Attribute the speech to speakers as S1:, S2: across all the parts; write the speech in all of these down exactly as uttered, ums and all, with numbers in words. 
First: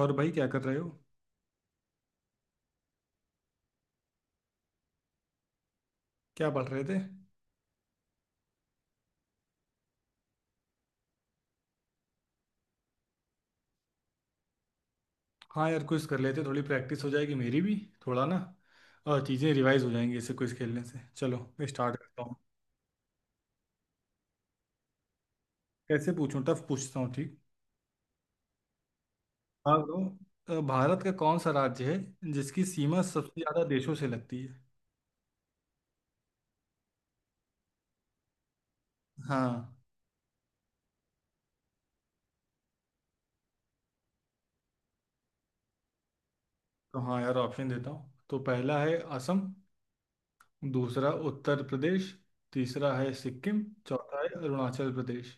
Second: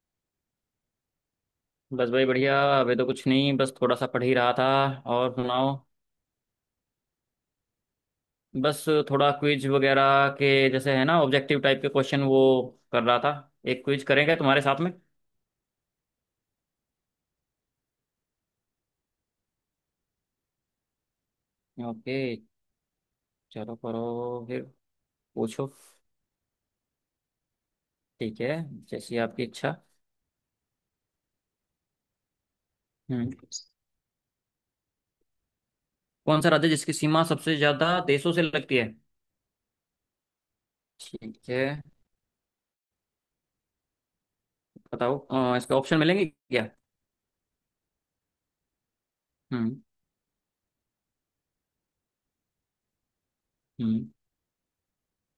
S1: और भाई, क्या कर रहे हो?
S2: बस भाई बढ़िया। अभी तो कुछ नहीं, बस थोड़ा सा पढ़ ही रहा था। और सुनाओ।
S1: क्या पढ़ रहे थे?
S2: बस, थोड़ा क्विज वगैरह के जैसे है ना, ऑब्जेक्टिव टाइप के क्वेश्चन, वो कर रहा था। एक क्विज करेंगे तुम्हारे साथ में।
S1: हाँ यार, क्विज कर लेते, थोड़ी प्रैक्टिस हो जाएगी मेरी भी। थोड़ा ना और चीज़ें रिवाइज हो जाएंगी ऐसे क्विज खेलने से। चलो मैं स्टार्ट
S2: ओके।
S1: करता हूँ।
S2: चलो करो फिर। पूछो।
S1: कैसे पूछूं? टफ पूछता हूँ, ठीक।
S2: ठीक है, जैसी आपकी इच्छा।
S1: हाँ तो, अ, भारत का कौन सा राज्य है जिसकी सीमा
S2: हम्म।
S1: सबसे ज़्यादा देशों से लगती है?
S2: कौन सा राज्य जिसकी सीमा सबसे ज्यादा देशों से लगती है।
S1: हाँ।
S2: ठीक है, बताओ। अ, इसके ऑप्शन मिलेंगे क्या?
S1: तो हाँ यार, ऑप्शन देता हूँ। तो पहला है असम।
S2: हम्म।
S1: दूसरा उत्तर प्रदेश। तीसरा है सिक्किम।
S2: हम्म।
S1: चौथा है अरुणाचल प्रदेश।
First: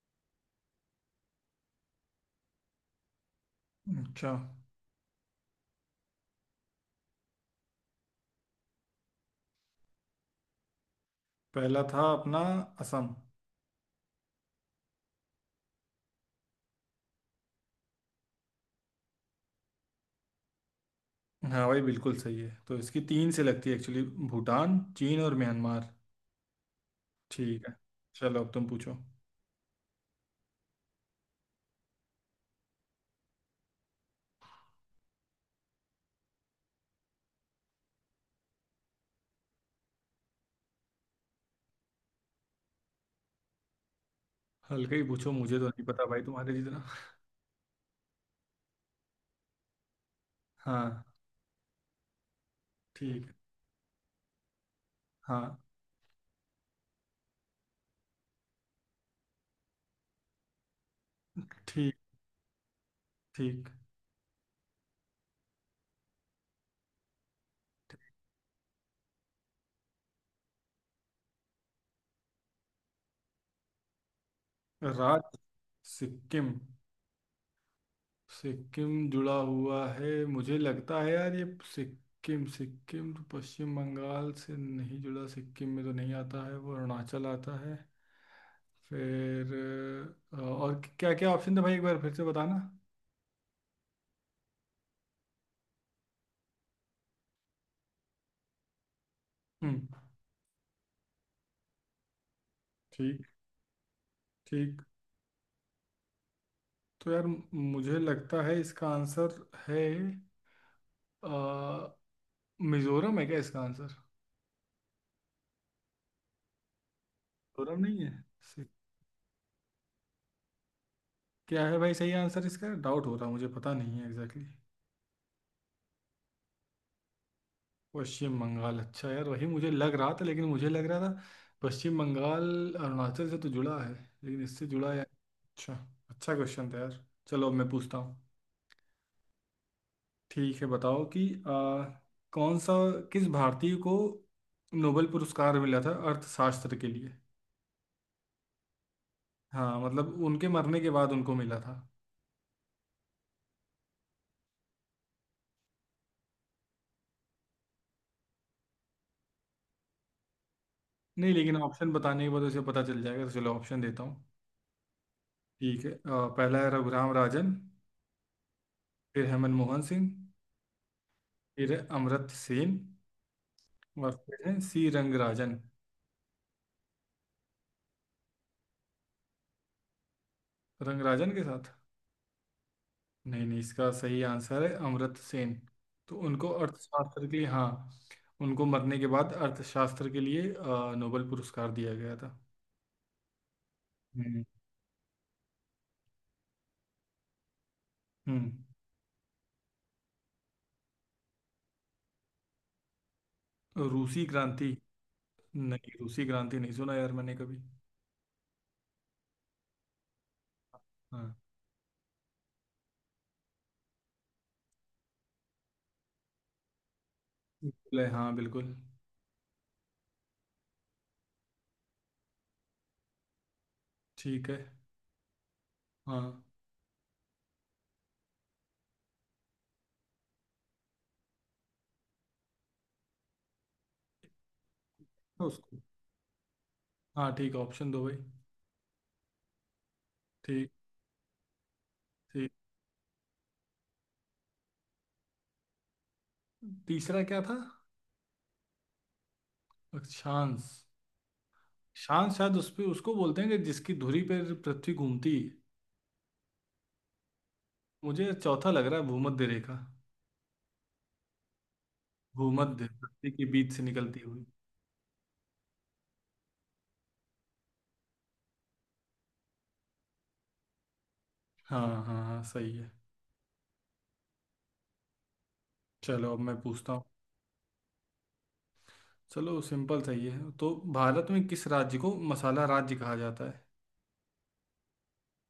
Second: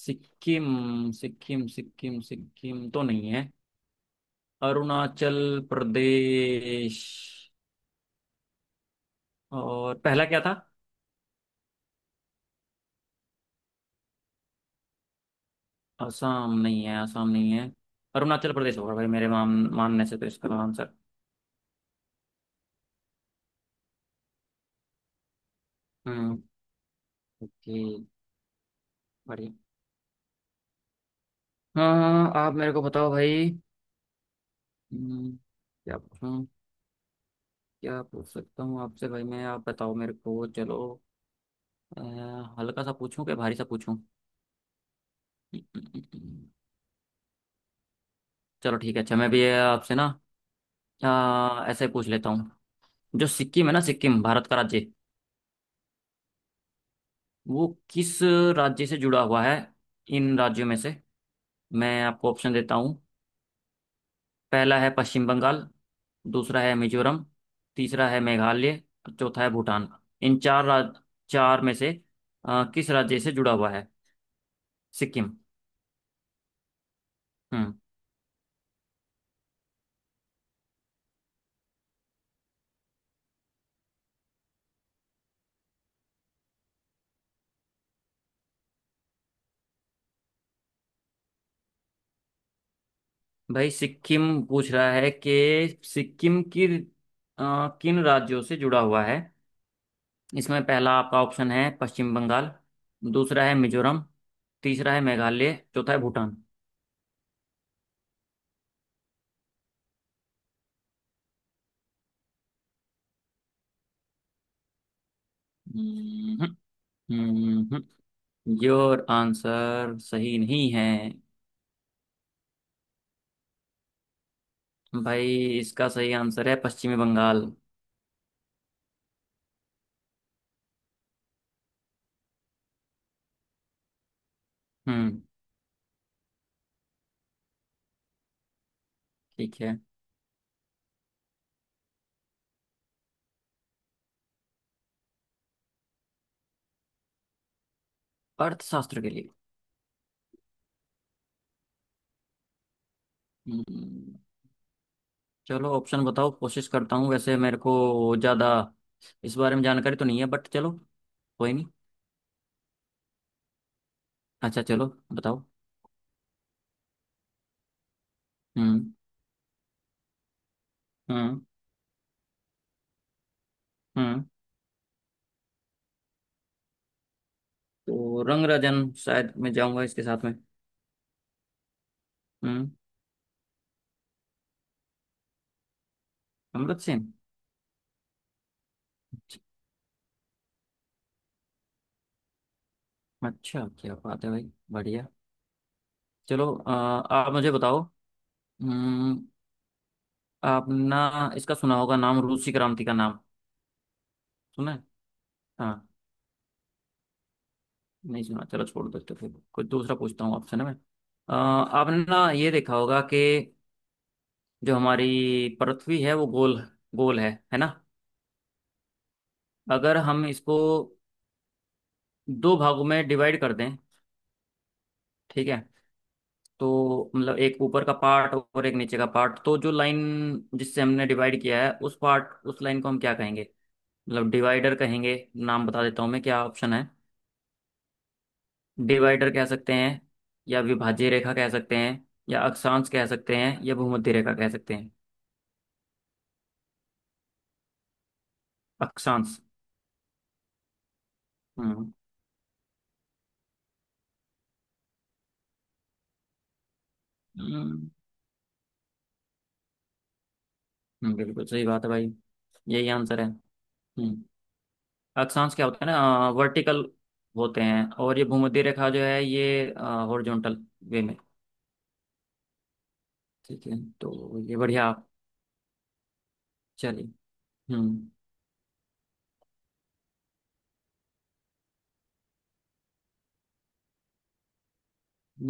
S2: सिक्किम, सिक्किम, सिक्किम, सिक्किम तो नहीं है।
S1: अच्छा।
S2: अरुणाचल प्रदेश। और पहला क्या था?
S1: पहला था अपना असम।
S2: असम नहीं है, असम नहीं है। अरुणाचल प्रदेश होगा भाई, मेरे मान मानने से तो, इसका आंसर।
S1: हाँ भाई, बिल्कुल सही है। तो इसकी तीन से लगती है एक्चुअली, भूटान, चीन और म्यांमार।
S2: हम्म।
S1: ठीक है।
S2: ओके।
S1: चलो अब तुम पूछो।
S2: बढ़िया। हाँ हाँ, हाँ, आप मेरे को बताओ भाई। हम्म, क्या पूछूं? क्या पूछ सकता हूँ आपसे भाई मैं? आप बताओ मेरे को, चलो। अ, हल्का सा पूछूं क्या भारी सा पूछूं?
S1: हल्का ही पूछो, मुझे तो नहीं पता भाई तुम्हारे जितना।
S2: चलो ठीक है। अच्छा, मैं भी आपसे ना,
S1: हाँ।
S2: अ, ऐसे ही पूछ लेता हूँ।
S1: ठीक
S2: जो
S1: है।
S2: सिक्किम है ना, सिक्किम भारत का राज्य,
S1: हाँ।
S2: वो किस राज्य से जुड़ा हुआ है इन राज्यों में से?
S1: ठीक।
S2: मैं आपको ऑप्शन देता हूँ।
S1: ठीक।
S2: पहला है पश्चिम बंगाल, दूसरा है मिजोरम, तीसरा है मेघालय और चौथा है भूटान। इन चार राज चार में से अ, किस राज्य से जुड़ा हुआ है सिक्किम?
S1: राज्य। सिक्किम।
S2: हम्म।
S1: सिक्किम जुड़ा हुआ है, मुझे लगता है यार ये। सिक्किम सिक्किम तो पश्चिम बंगाल से नहीं जुड़ा, सिक्किम में तो नहीं आता है वो, अरुणाचल आता है फिर। अ, और क्या क्या ऑप्शन था भाई, एक बार फिर से बताना।
S2: भाई सिक्किम पूछ रहा है कि सिक्किम की अ, किन राज्यों से जुड़ा हुआ है।
S1: हम्म।
S2: इसमें पहला आपका ऑप्शन है पश्चिम बंगाल,
S1: ठीक।
S2: दूसरा है मिजोरम,
S1: ठीक।
S2: तीसरा है मेघालय, चौथा है भूटान।
S1: तो यार मुझे लगता है इसका आंसर है, अ, मिजोरम है क्या इसका आंसर?
S2: हम्म।
S1: मिजोरम
S2: हम्म
S1: नहीं है। सही-
S2: योर आंसर सही नहीं है
S1: क्या है भाई सही आंसर इसका? डाउट हो रहा, मुझे पता नहीं है एग्जैक्टली।
S2: भाई। इसका सही आंसर है पश्चिमी बंगाल।
S1: पश्चिम बंगाल? अच्छा यार, वही मुझे लग रहा था, लेकिन मुझे लग रहा था पश्चिम बंगाल। अरुणाचल से तो जुड़ा है, लेकिन इससे जुड़ा है।
S2: हम्म।
S1: अच्छा। अच्छा क्वेश्चन था यार। चलो अब मैं पूछता हूँ।
S2: ठीक है।
S1: ठीक है, बताओ कि अ, कौन सा, किस भारतीय को नोबेल पुरस्कार मिला था अर्थशास्त्र के लिए?
S2: अर्थशास्त्र के लिए।
S1: हाँ मतलब उनके मरने के बाद उनको मिला था।
S2: हम्म, चलो, ऑप्शन बताओ, कोशिश करता हूँ। वैसे मेरे को ज़्यादा इस बारे में जानकारी तो नहीं है, बट चलो।
S1: नहीं,
S2: कोई
S1: लेकिन
S2: नहीं।
S1: ऑप्शन बताने के बाद उसे पता चल जाएगा, तो चलो ऑप्शन देता हूँ।
S2: अच्छा, चलो बताओ।
S1: ठीक है, अ, पहला है रघुराम राजन।
S2: हम्म।
S1: फिर हेमंत मोहन सिंह।
S2: हम्म।
S1: फिर है अमर्त्य सेन। और
S2: हम्म
S1: फिर है सी रंगराजन।
S2: तो रंग राजन शायद मैं जाऊंगा इसके साथ में।
S1: रंगराजन के साथ?
S2: हम्म।
S1: नहीं नहीं, इसका सही आंसर है अमर्त्य सेन। तो उनको
S2: अमृत सिंह।
S1: अर्थशास्त्र के लिए, हाँ, उनको मरने के बाद अर्थशास्त्र के लिए अ, नोबेल पुरस्कार दिया गया था।
S2: अच्छा, क्या बात है
S1: हम्म।
S2: भाई, बढ़िया। चलो, अ, आप मुझे बताओ।
S1: हम्म।
S2: हम्म। आपने इसका सुना होगा नाम, रूसी क्रांति का नाम।
S1: रूसी क्रांति?
S2: सुना है? हाँ।
S1: नहीं, रूसी क्रांति नहीं सुना यार मैंने कभी।
S2: नहीं सुना, चलो छोड़ देते, फिर कुछ दूसरा पूछता हूँ आपसे ना मैं। अ,
S1: हाँ।
S2: आपने ना ये देखा होगा कि जो हमारी पृथ्वी है वो गोल गोल है है ना?
S1: ले हाँ बिल्कुल।
S2: अगर हम इसको दो भागों में डिवाइड कर दें,
S1: ठीक है।
S2: ठीक है?
S1: हाँ।
S2: तो मतलब एक ऊपर का पार्ट और एक नीचे का पार्ट, तो जो लाइन जिससे हमने डिवाइड किया है, उस पार्ट उस लाइन को हम क्या कहेंगे, मतलब डिवाइडर कहेंगे नाम
S1: उसको।
S2: बता देता हूँ मैं, क्या ऑप्शन है।
S1: हाँ ठीक, ऑप्शन दो भाई।
S2: डिवाइडर कह सकते हैं, या
S1: ठीक।
S2: विभाज्य रेखा कह सकते हैं, या
S1: ठीक।
S2: अक्षांश कह सकते हैं, या भूमध्य रेखा कह सकते हैं।
S1: तीसरा क्या था?
S2: अक्षांश।
S1: अक्षांश।
S2: हम्म।
S1: शांत, शायद उस पे उसको बोलते हैं कि जिसकी धुरी पर पृथ्वी घूमती है।
S2: हम्म।
S1: मुझे चौथा लग रहा है, भूमध्य रेखा।
S2: हम्म, बिल्कुल सही बात है भाई।
S1: भूमध्य,
S2: यही आंसर है।
S1: पृथ्वी के बीच से निकलती
S2: हम्म।
S1: हुई।
S2: अक्षांश क्या होता है ना, वर्टिकल होते हैं, और ये भूमध्य रेखा जो है, ये हॉरिजॉन्टल वे में।
S1: हाँ हाँ हाँ, सही है।
S2: ठीक है, तो ये बढ़िया आप।
S1: चलो अब मैं पूछता हूँ।
S2: चलिए। हम्म।
S1: चलो सिंपल सही है, तो भारत में किस राज्य को मसाला राज्य कहा जाता है?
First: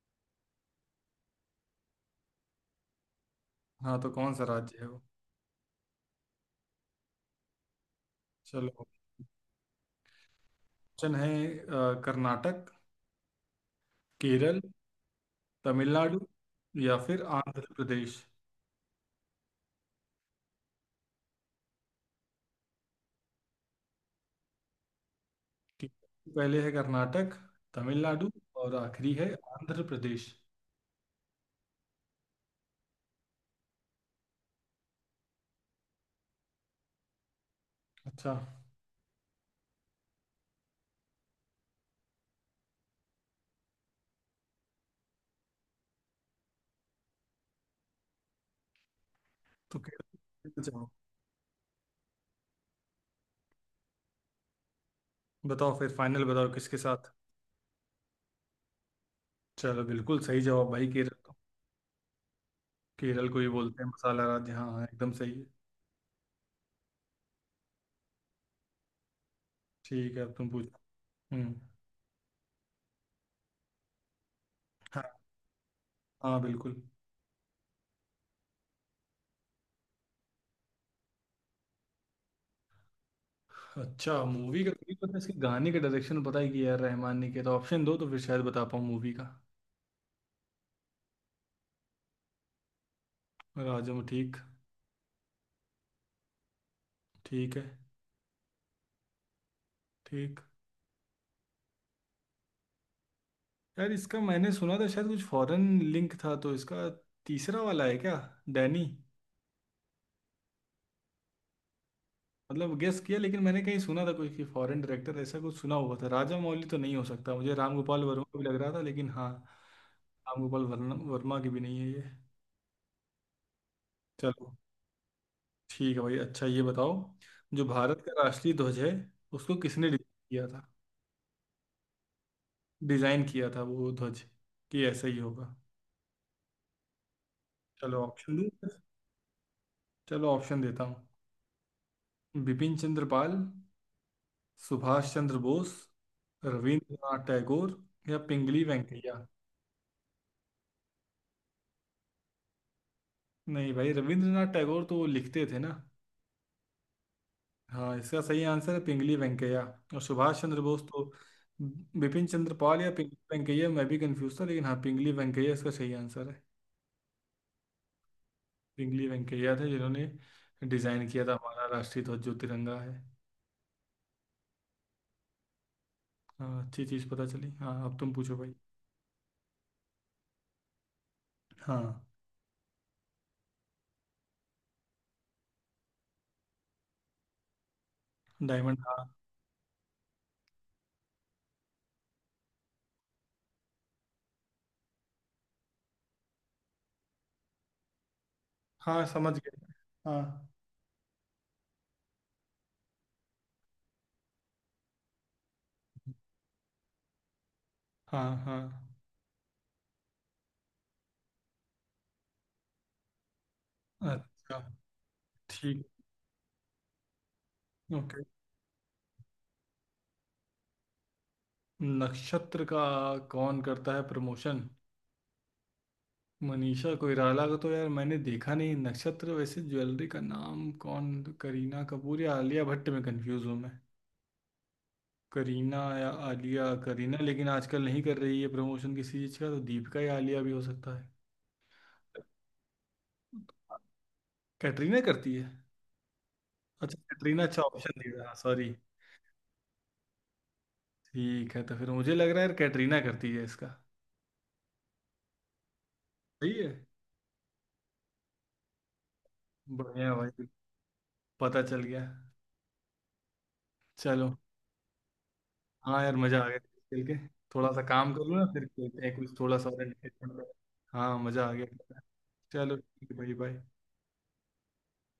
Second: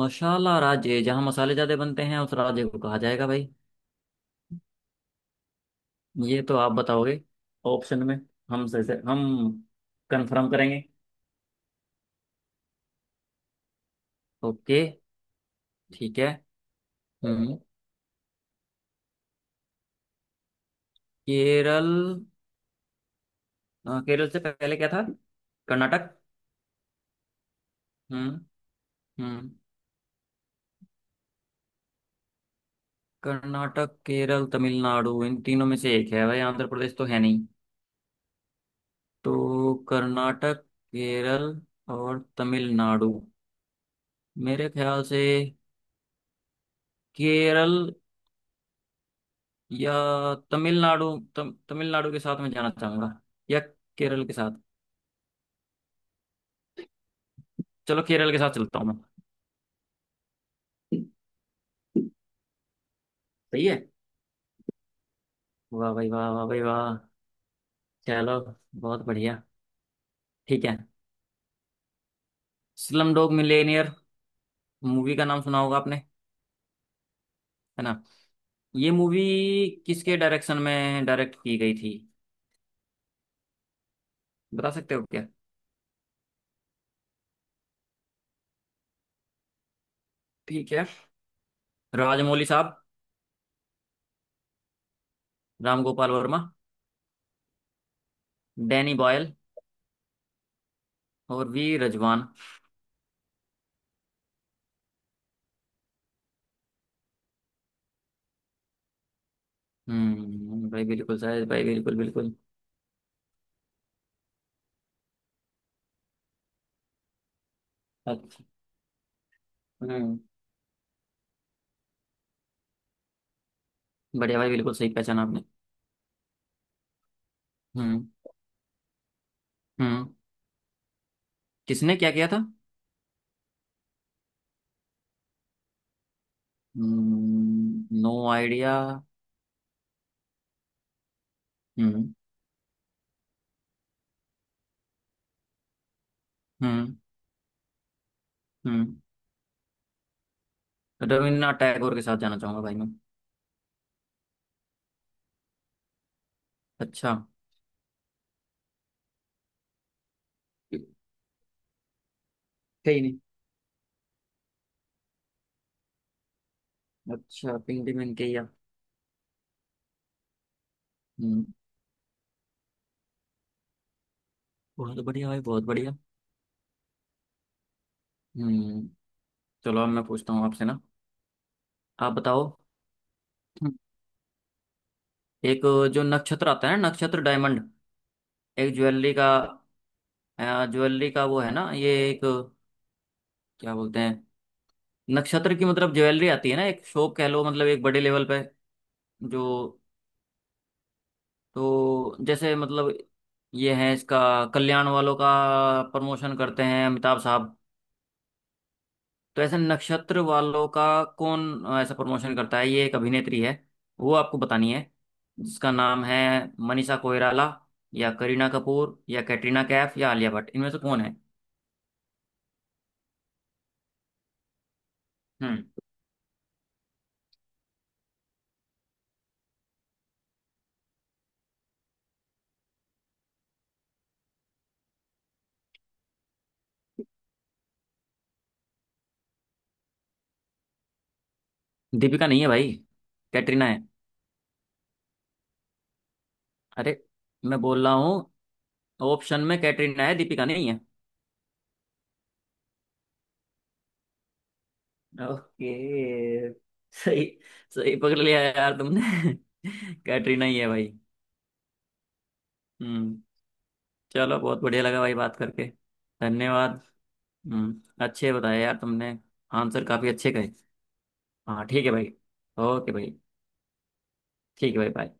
S2: मसाला राज्य जहाँ मसाले ज्यादा बनते हैं, उस राज्य को कहा जाएगा भाई।
S1: हाँ, तो कौन सा राज्य है वो?
S2: ये तो आप बताओगे, ऑप्शन में, हम से,
S1: चलो,
S2: से हम कंफर्म करेंगे।
S1: ऑप्शन है अ, कर्नाटक, केरल,
S2: ओके। ठीक
S1: तमिलनाडु,
S2: है।
S1: या फिर
S2: हम्म।
S1: आंध्र प्रदेश।
S2: केरल। अ, केरल से पहले क्या था?
S1: ठीक
S2: कर्नाटक।
S1: है, पहले है कर्नाटक, तमिलनाडु,
S2: हम्म।
S1: और आखिरी है
S2: हम्म।
S1: आंध्र प्रदेश।
S2: कर्नाटक, केरल, तमिलनाडु, इन तीनों में से एक है भाई। आंध्र प्रदेश तो है नहीं।
S1: अच्छा।
S2: तो कर्नाटक, केरल और तमिलनाडु, मेरे ख्याल से केरल,
S1: तो
S2: या
S1: केरल जाओ।
S2: तमिलनाडु। तम, तमिलनाडु के साथ मैं जाना चाहूंगा, या केरल के साथ।
S1: बताओ फिर, फाइनल बताओ किसके साथ।
S2: चलो, केरल के साथ चलता हूँ मैं।
S1: चलो बिल्कुल सही जवाब भाई, केरल को, केरल को ही
S2: सही है।
S1: बोलते हैं मसाला राज्य। हाँ हाँ, एकदम सही है।
S2: वाह भाई वाह, वाह भाई वाह। चलो, बहुत बढ़िया।
S1: ठीक है, अब तुम
S2: ठीक है।
S1: पूछो। हम्म।
S2: स्लम डॉग मिलियनेयर
S1: हाँ।
S2: मूवी का नाम सुना होगा आपने, है
S1: हाँ बिल्कुल।
S2: ना? ये मूवी किसके डायरेक्शन में डायरेक्ट की गई थी,
S1: अच्छा मूवी का
S2: बता
S1: मुझे
S2: सकते हो
S1: पता है,
S2: क्या?
S1: इसके गाने का डायरेक्शन पता है कि यार रहमान ने किया था। ऑप्शन दो तो फिर शायद बता पाऊँ मूवी का।
S2: ठीक है। राजमौली साहब,
S1: राजा। ठीक।
S2: राम गोपाल वर्मा,
S1: ठीक है।
S2: डैनी बॉयल
S1: ठीक।
S2: और वी रजवान।
S1: यार इसका मैंने सुना था, शायद कुछ फॉरेन लिंक था तो इसका। तीसरा वाला है क्या, डैनी?
S2: हम्म। भाई बिल्कुल सही, भाई बिल्कुल बिल्कुल।
S1: मतलब गेस किया, लेकिन मैंने कहीं सुना था कोई कि फॉरेन डायरेक्टर, ऐसा कुछ सुना हुआ था। राजा मौली तो नहीं हो सकता मुझे। राम गोपाल वर्मा भी
S2: अच्छा।
S1: लग रहा था लेकिन, हाँ।
S2: हम्म।
S1: राम गोपाल वर्मा वर्मा की भी नहीं है ये।
S2: बढ़िया भाई,
S1: चलो।
S2: बिल्कुल सही पहचाना आपने।
S1: ठीक है भाई, अच्छा ये बताओ, जो भारत
S2: हम्म।
S1: का राष्ट्रीय ध्वज है उसको किसने डिजाइन
S2: हम्म।
S1: किया था?
S2: किसने क्या किया था?
S1: डिजाइन किया था वो ध्वज, कि ऐसा ही होगा।
S2: हम्म
S1: चलो
S2: नो
S1: ऑप्शन दूँ,
S2: आइडिया।
S1: चलो ऑप्शन देता हूँ।
S2: हम्म।
S1: बिपिन चंद्र पाल, सुभाष चंद्र बोस,
S2: हम्म।
S1: रविंद्रनाथ टैगोर, या पिंगली
S2: हम्म
S1: वेंकैया।
S2: रविन्द्रनाथ टैगोर के साथ जाना चाहूंगा भाई मैं।
S1: नहीं भाई, रविंद्रनाथ टैगोर तो वो लिखते थे ना।
S2: अच्छा।
S1: हाँ, इसका सही आंसर है पिंगली वेंकैया। और सुभाष चंद्र बोस तो, बिपिन चंद्र पाल या पिंगली
S2: सही।
S1: वेंकैया मैं भी कंफ्यूज था, लेकिन हाँ, पिंगली वेंकैया इसका सही आंसर है।
S2: अच्छा, पिंक डिमन के या?
S1: पिंगली वेंकैया थे जिन्होंने डिजाइन किया था
S2: हम्म।
S1: हमारा राष्ट्रीय ध्वज जो तिरंगा है।
S2: बहुत बढ़िया भाई, बहुत बढ़िया।
S1: हाँ, अच्छी चीज पता चली। हाँ, अब तुम पूछो भाई।
S2: हम्म। चलो अब मैं पूछता हूँ आपसे ना,
S1: हाँ।
S2: आप बताओ। हम्म, एक जो नक्षत्र आता है ना, नक्षत्र डायमंड, एक
S1: डायमंड, हाँ।
S2: ज्वेलरी का, अ, ज्वेलरी का वो है ना, ये एक क्या बोलते हैं, नक्षत्र की, मतलब ज्वेलरी आती है ना, एक शॉप कह लो, मतलब एक बड़े लेवल पे
S1: हाँ, समझ गए।
S2: जो,
S1: हाँ।
S2: तो जैसे मतलब ये है इसका, कल्याण वालों का प्रमोशन करते हैं अमिताभ साहब,
S1: हाँ हाँ
S2: तो ऐसे नक्षत्र वालों का कौन अ, ऐसा प्रमोशन करता है, ये एक अभिनेत्री है, वो आपको
S1: अच्छा।
S2: बतानी है, जिसका
S1: ठीक।
S2: नाम है मनीषा कोइराला, या
S1: ओके।
S2: करीना कपूर या कैटरीना कैफ या आलिया भट्ट, इनमें से कौन है?
S1: नक्षत्र का कौन करता है प्रमोशन?
S2: हम्म
S1: मनीषा कोइराला का तो यार मैंने देखा नहीं नक्षत्र, वैसे ज्वेलरी का नाम। कौन, करीना कपूर या आलिया भट्ट में कंफ्यूज हूँ मैं। करीना या आलिया, करीना लेकिन आजकल नहीं कर रही है प्रमोशन किसी चीज़ का, तो दीपिका या आलिया भी हो सकता है।
S2: दीपिका नहीं है भाई, कैटरीना है।
S1: कैटरीना करती है? अच्छा
S2: अरे,
S1: कैटरीना,
S2: मैं
S1: अच्छा
S2: बोल रहा
S1: ऑप्शन दे
S2: हूँ,
S1: रहा, सॉरी।
S2: ऑप्शन में कैटरीना है, दीपिका नहीं है।
S1: ठीक है, तो फिर मुझे लग रहा है यार कैटरीना करती है इसका।
S2: ओके।
S1: सही है।
S2: सही, सही पकड़ लिया यार तुमने।
S1: बढ़िया
S2: कैटरीना
S1: भाई,
S2: ही है भाई।
S1: पता चल गया।
S2: हम्म।
S1: चलो।
S2: चलो, बहुत बढ़िया लगा भाई बात करके।
S1: हाँ यार मजा आ गया
S2: धन्यवाद।
S1: खेल के। थोड़ा
S2: हम्म
S1: सा काम कर
S2: अच्छे
S1: लो ना,
S2: बताए
S1: फिर
S2: यार
S1: खेलते हैं
S2: तुमने।
S1: कुछ थोड़ा सा
S2: आंसर
S1: और
S2: काफी अच्छे
S1: entertainment
S2: कहे।
S1: करें। हाँ, मजा आ
S2: हाँ ठीक है
S1: गया।
S2: भाई।
S1: चलो
S2: ओके
S1: ठीक
S2: भाई।
S1: है भाई, बाय।
S2: ठीक है भाई, बाय।